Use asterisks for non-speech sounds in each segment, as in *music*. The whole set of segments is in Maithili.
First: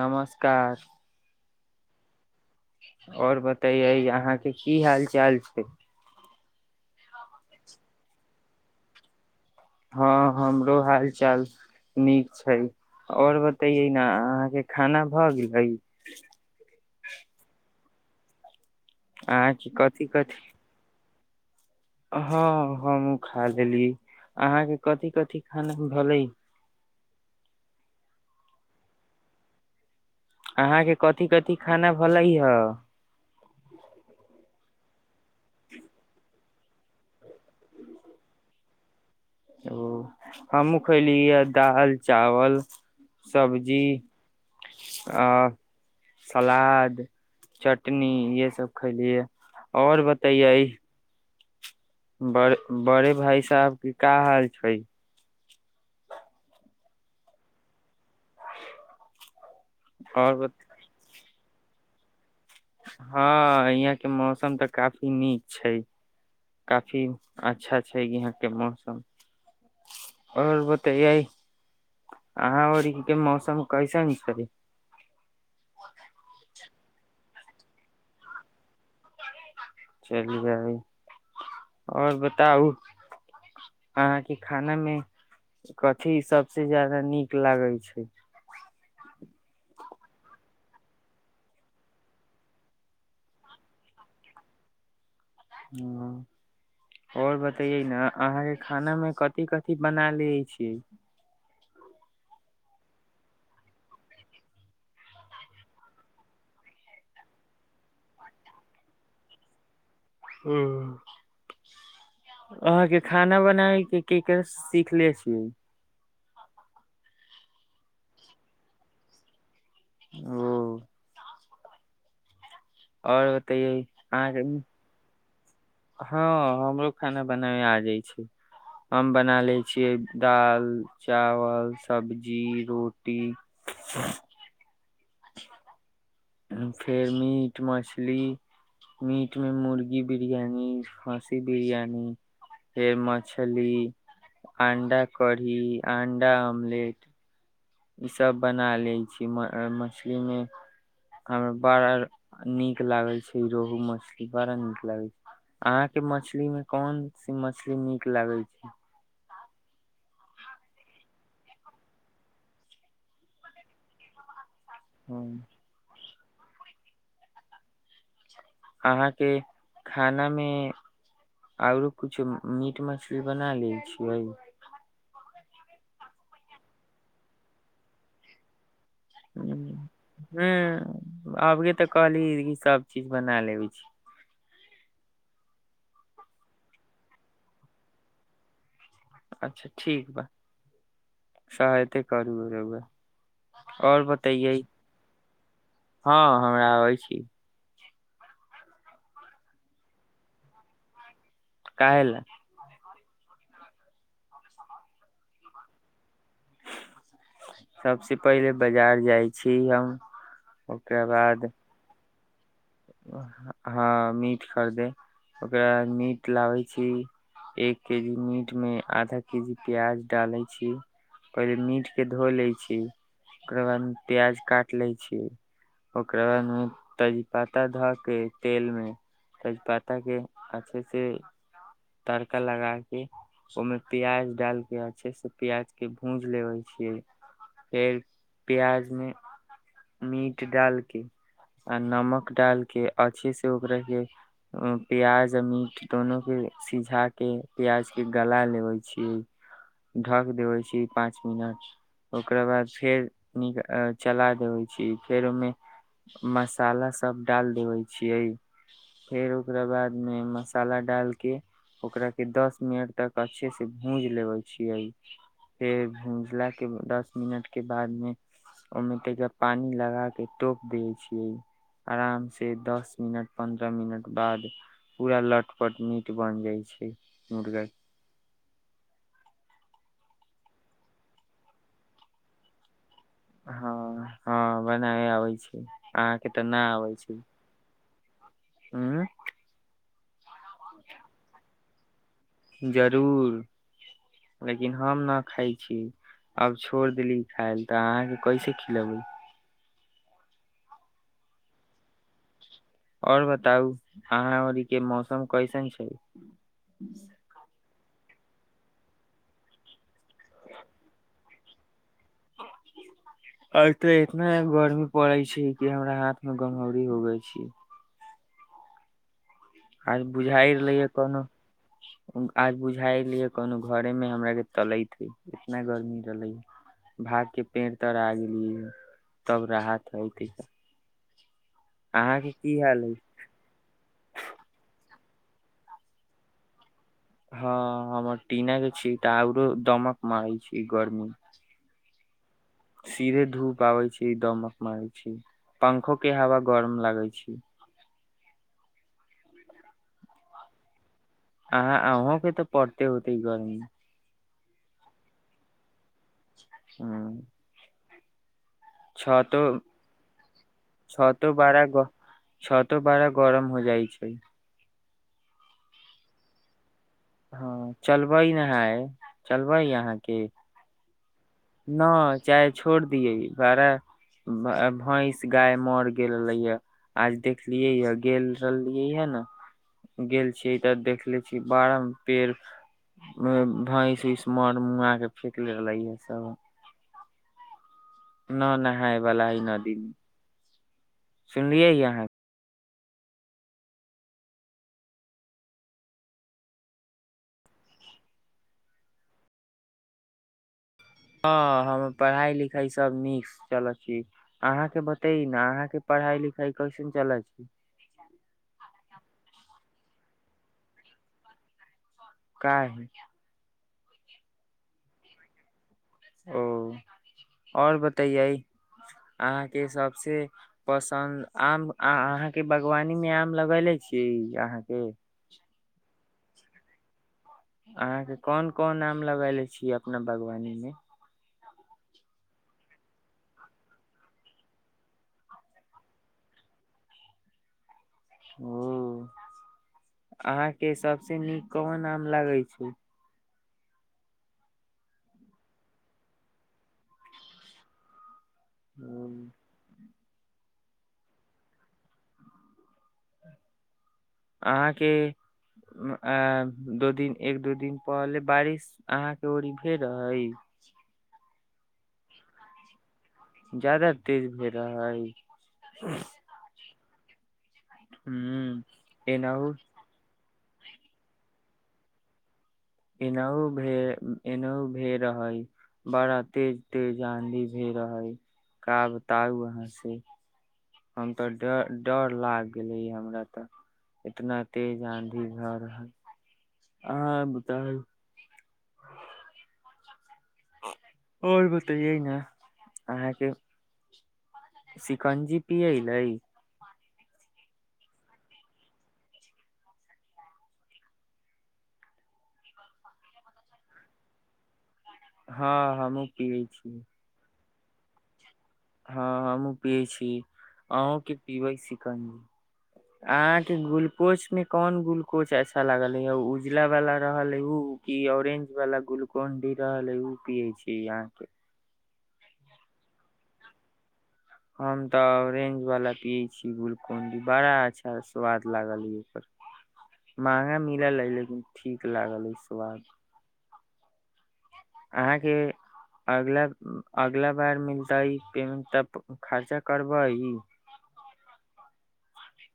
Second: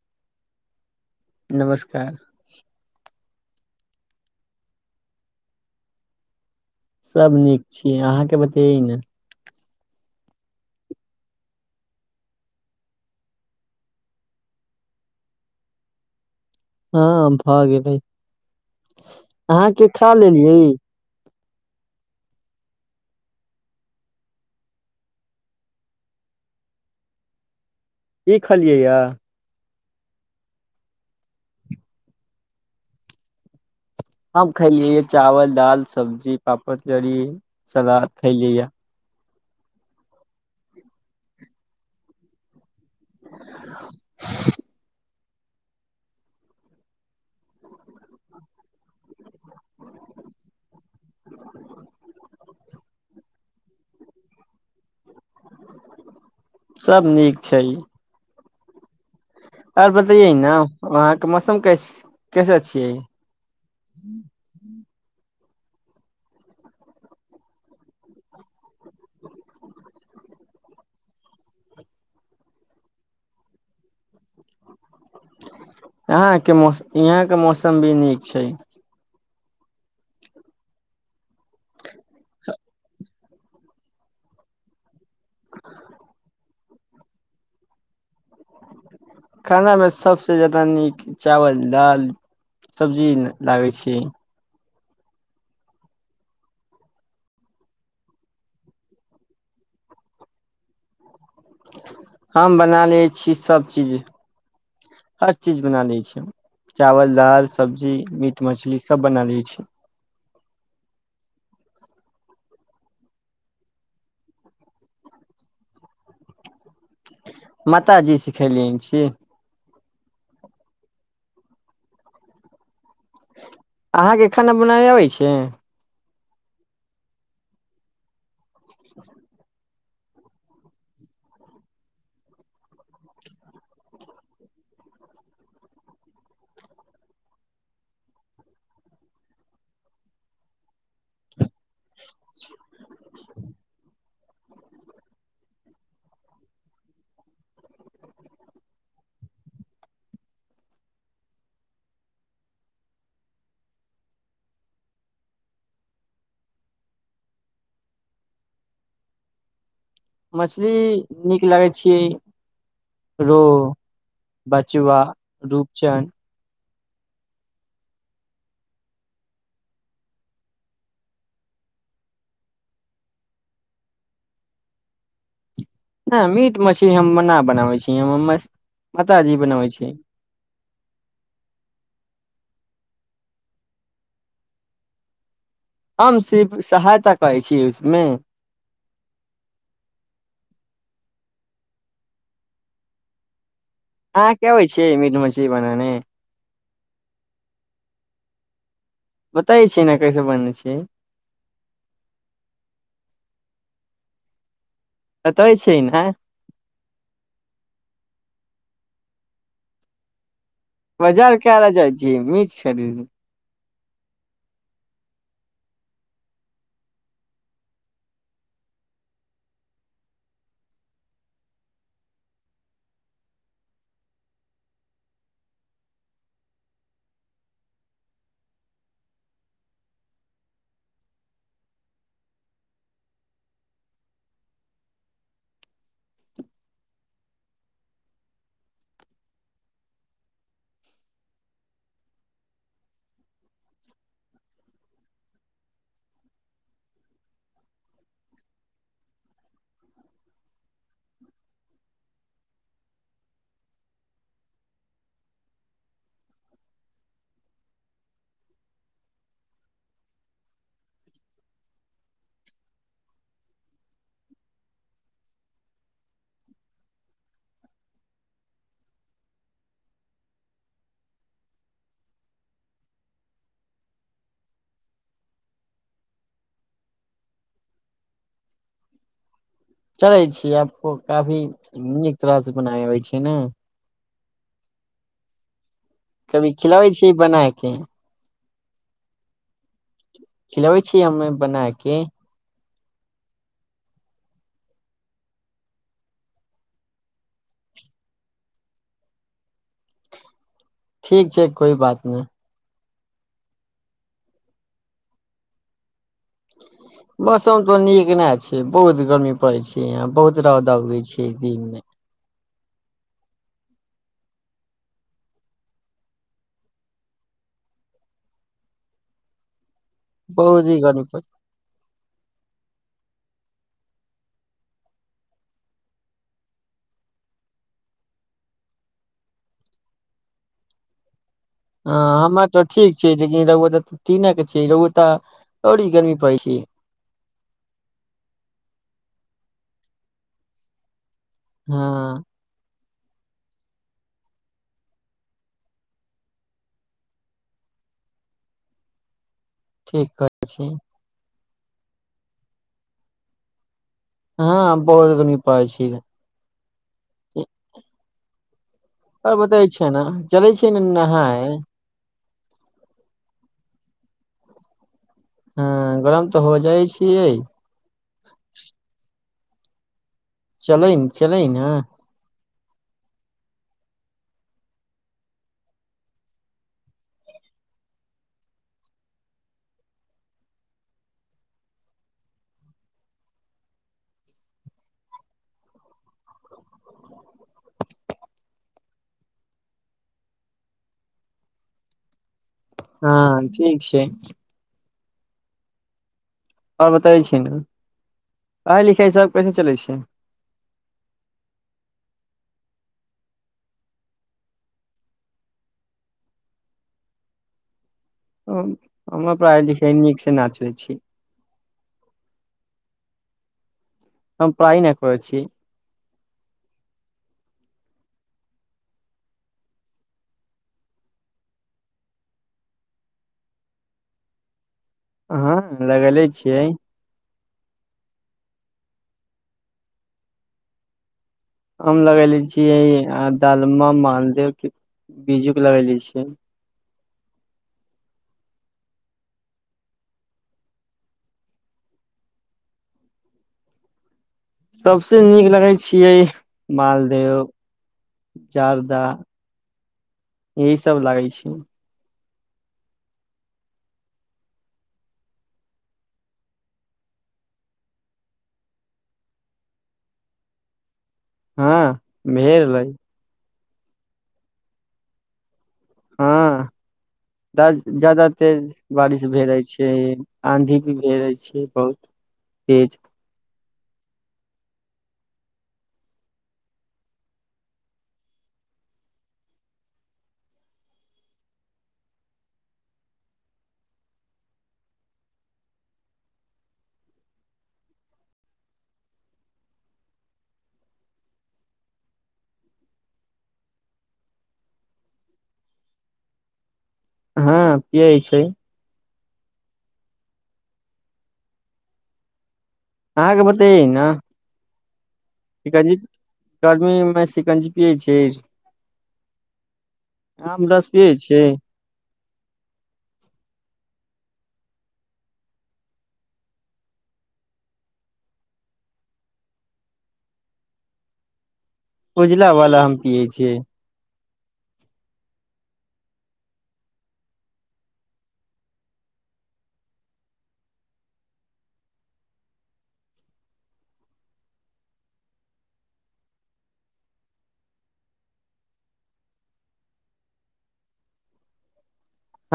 नमस्कार नमस्कार आओर बात तऽ य अहाँके की हाल चाल छै सब नीक छी अहाँके बतैैयो ने हँ हमरो हाल चाल नीक छै आओर बतैयै ने अहाँके खाना भऽ गेलै ह भ गेलै अहाँके कथि खा कथि लेलियै हँ हमू खा लेली अहाँके कथि कथि खाना भेलै की खलियै यए अहाँके कथी- कथि खाना भेले हे हम खायलिय चावल, दालि, सब्जी पापड़ जरी सलाद खइलैय ओ हमहूँ खयली ह दालि चावल सब्जी आ सलाद चटनी इहे सब खैलियै आओर बतैयै बड़े बड़े भाय साहब के का हाल छै सभ नीक छै आर बतैय आओर ने वहाँ मौसम कैस कैसे छियै हँ यहाँ के मौसम तऽ काफी नीक छै काफी अच्छा छै यहाँ के मौसम आओर बतेये अहा आऔर के मौसम कैसन छै यहाँ के मौसम यहाँ के मौसम भी नीक छै चलि जायब आओर बताउ अहाँके खाना मे कथि सबसे जादा नीक लागै छै खाना मे सबसे नीक चावल, दाल, सब्जी, लागे छी ह आओर बतैयै ने अहाँके खानामे कथि कथि बना लै छिय हम बना लै छी सभचीज हर चीज बना लै छी चावल दाल सब्जी मीट मछली सभ बना लै छी ह अहाँके खाना बनाबै के केकर सीखले छियै माताजी सिखेलियनि छी ओ आओर बतैयै अहाँके खाना बनाबे अबै छियै हँ हमरो खाना बनाबै आ जाय छी हम बनालै छ दाल चावल सब्जी रोटी अच्ी बता फेर मीट मछली मीट में मुर्गी बिरयानी हां सी बिरियानी फेर मछली अंडा कढ़ी अंडा आमलेट ईसभ बना लै छी मछलीमे हमरा बड़ा नीक लागै छै रोहू मछली बड़ा नीक लगै छै अहाँके मछलीमे कोन सी मछली नीक लगै छै। मछली नीक लागै छी रोहू बचुआ ह रूपचन्द अहाँके खानामे आरो किछो मीट मछली बना लै छियै नहि मीट मछली हम नहि बनाबै छी हम बनाबै छी ह आबगे तऽ काहली सब चीज बना लेबै छी हम सिर्फ सहायता करै छी उसमे अच्छा ठीक बा सहायते करू रोउए हँ क होय छै मीट मछली बनने हँ आबै छी छियै ने कैसे बनै छियै काहे ल कतै छीयै ने सबसे पहिले बाजार जाइ छी हम ओकरा बजार बाद काय ले जाइ छी निछ- की हँ मीट खरीदे ओकरा बाद मीट लाबै छी एक के जी मीटमे आधा के जी प्याज डालै छी पहिले मीटके धो लै छी ओकरा बाद प्याज काटि लै छी ओकरा बादमे तरीपा पत्ता धऽ के तेलमे तेजपत्ताके अच्छे से तड़का लगाके ओहिमे प्याज डालके अच्छे से प्याजके भूज लेबै छियै फेर प्याजमे मीट डालके आ नमक डाल के अच्छे से ओकरा के प्याज मीट दोनो के सिझाके प्याज के गला लैबै छी ढक देैबै छी पाँच मिनट ओकरा बाद फेर निक चला देबै छी फेर ओहिमे मसाला स सब डाल देबै छियै फेर ओकरा बादमे मसाला डालके ओकराके दस मिनट तक अच्छे से भूज लेबै छियै फेर भूजलाके दस मिनट के बादमे ओहिमे ता पानि लगाके टोप दैबै छियै आराम से दस मिनट पन्द्रह मिनट बाद पूरा लटपट मीट बन जाइ छै मुर्गा चलै छी आपको काफी नीक तरह से बनाय होइ छै हुं हँ हँ बनाबै आबै छै अहाँके तऽ कभी न खिलाबै छीये बना के। ह्म्म। खिलबै छियै हमे बना के। जरूर लेकिन हम ना खाय छी, आब छोड़ देली खायलै तऽ अहाँ के कैसे खिलेबै। ठीक छै कोइ बात ने। और बताउ अहाँ अरी के मौसम कैसन छै। *unintelligible* तो नीक ने छै, बहुत गर्मी पड़े छै यहां। बहुत रौउदा उगै छै। इ दिन मे। अब ते इतना गर्मी पड़ै छै कि हमरा हाथ मे गमौरी होबै छै। आय बुझाय बहुत रहलेै ही या गर्मी कोनो पड़ आय बुझाएल या कनो घरेमे हमराक के तलैत हय, इतना गर्मी रहलै भागके पेड़ तड़ा आ गेलियै तब राहत हएत एछ। हाँ हमर ते ठीक छै, लेकिन रौउआ त ट टीने के छिये, रौउआ त और इ गर्मी पड़े छै। हाँ हमर टीना के छी तऽ आरो दमक मारै छै गर्मी। हँ सीधे धूप आबै छी, दमक मारै छी, पंखो के हवा गरम लागै छी। ठीक कहे छी। अहा अहों के ते पड़ते होते गर्मी। हाँ बहुत गर्मी पड़े छै। ह्म्म। आओर छतो, बतै छै ने चलै छै ने छतो नहाय बड़ा ग छतो बड़ा गरम हो जाय छै। ए हाँ गाम ते हो जाय छै। हाँ चलबै नहाय। चलबै यहाँ की। चलीन। ने चाय छोड़ दिये बड़ा ब अ भैंस, गाय मैर गेले या आज देखलियै या, गेल रहलियै या ने गेल छी तऽ देखले छी बारा पेड़ *unintelligible* भैंस उस मर मुआ के फेेक रहलै या सब। ना नहाय बला इ नदी मे सुनलियै यहाँ। हाँ ठीक छै। और बताई छी ने पढ़ाय लिखाय सब कैसे चलै छै। हाँ हमर पढ़ाई लिखाई सब नीक से चलै छी, अहाँ के बताई ने अहाँ के पढ़ाई लिखाई कैसन चलै छी। हम हमर पढ़ाई लिखाई नीक से ना चले छी। काहे। हम पढ़ाई न करै छी। ओ और बतैयै अहाँके सबसे पसन्द आम अहाँ के बागवानी मे आम लगेले छी अहाँके। हाँ लगेले छियै। अहाँ के कोन कोन आम लगएले छियै अपना बागवानी मे। आम लगेले छियै आ दालमा, मालदे की बीजू के लगैले छियै। ओ अहाँके सबसे नीक कोन आम लगै छै सभसें नीक लगै छियै मालदेव जार्दा ओ, यही सब लागै छै अहाँके अ- दू दिन एक दू दिन पहले बारिश अहाँके ओड़ी भेल रहै हाँ भेलै ज्यादा तेज भेल रहै हाँ ह ज्य-ज्यादातेज बारिश भए एनाहु रहै छै आँधी भी घेरै छियै बहुत तेज ई नौ भे ई- नौ भेए रहै बड़ा तेज तेज आंधी भए रहै का बताउ अहाँ से हम तऽ ड- डर लागि गेलैए हमरा तऽ इतना तेज आँधी भए रहै अहाँ बताउ आओर बतैऽय न अहाँके शिकंजी पीयैलै हाँ पीयै छै अहाँके बतैइए न हँ हमहुँ पियै शिकंजी *unintelligible* सिकंजी पीयै छै हाँ हमहूँ पीयै छी आमरस अंहूँ पियै के छियै पीबै छी सिकंजी अहाँके ग्लूकोज मे कोन ग्लूकोज अच्छा लागल हइ उजला वला रहल हइ उ की ऑरेंज वला ग्लूकोन डी रहल हइ उ पीयै छी अहाँके उजलावला हम पीयै छियै हम तऽ ऑरेंजवला पीयै छी ग्लूकॉन-डी बड़ा अच्छा स्वाद लागल हइ अ-ओकर महंगा मिलल हइ लेकिन ठीक लागल हइ स्वाद अहाँके अगला- अगला बार मिलतै पेमेंट तऽ खर्चा करबै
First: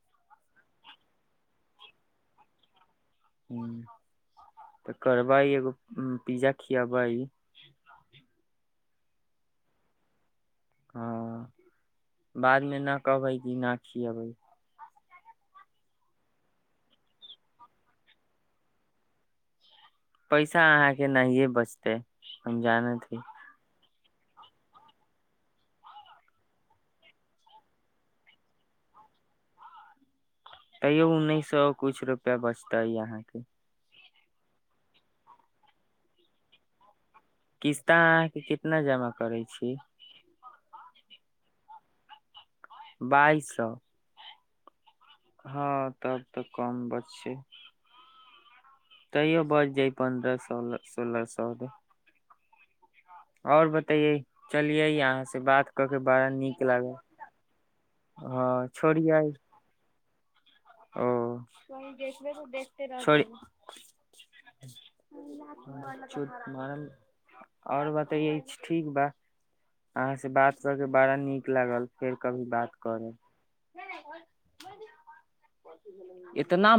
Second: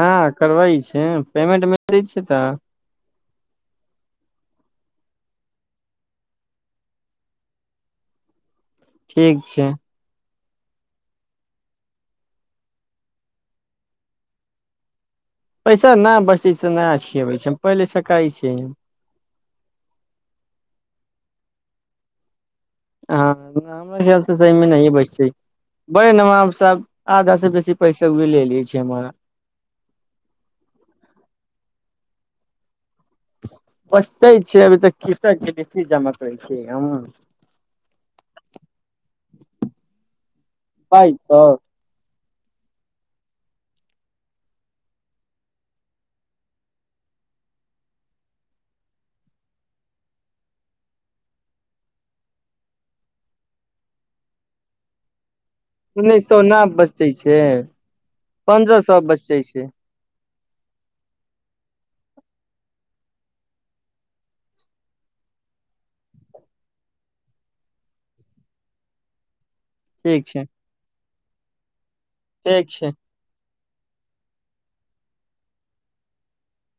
हाँ करबैय छै पेमेंट मिलै छै तऽ हूँ तऽ करबै एगो पिज्जा खियैबैय ठीक छै हँ बादमे न कहबै की ना खियबै पैसा ना बचै छै ना खियबै छै हम पहिलेसँ कहै छी पैसा अहाँके नहियै बचतै हम जानैत छी बढ़ियाँ स सही नहि बैसे छै बड़े नमाब स आधा से बेसी पैसा उ ले लै छै हमार तैयो उन्नैस सौ कछु रुपैया बचतै अहाँके पचतै छियै अभी तक कृसक किस्त जमा करै छियै हम किस्ता अहाँके कितना जमा करै छी बाइस सौ बाइस सौ हँ तब तऽ कम बचयै तैयो बच जाइ पन्द्रह सोलह सोलह सौ आओर बतैेय चलियै अहाँ से बात क के उन्नैस बड़ा सौ ना नीक लागल बचैय छै हँ पन्द्रह सौ छोड़ियै बचैय छै ओ आओर बतयै ठीक बा अहाँ ठीक से छै बात करके बड़ा नीक लागल फेर कभी ठीक बात छै करब इतना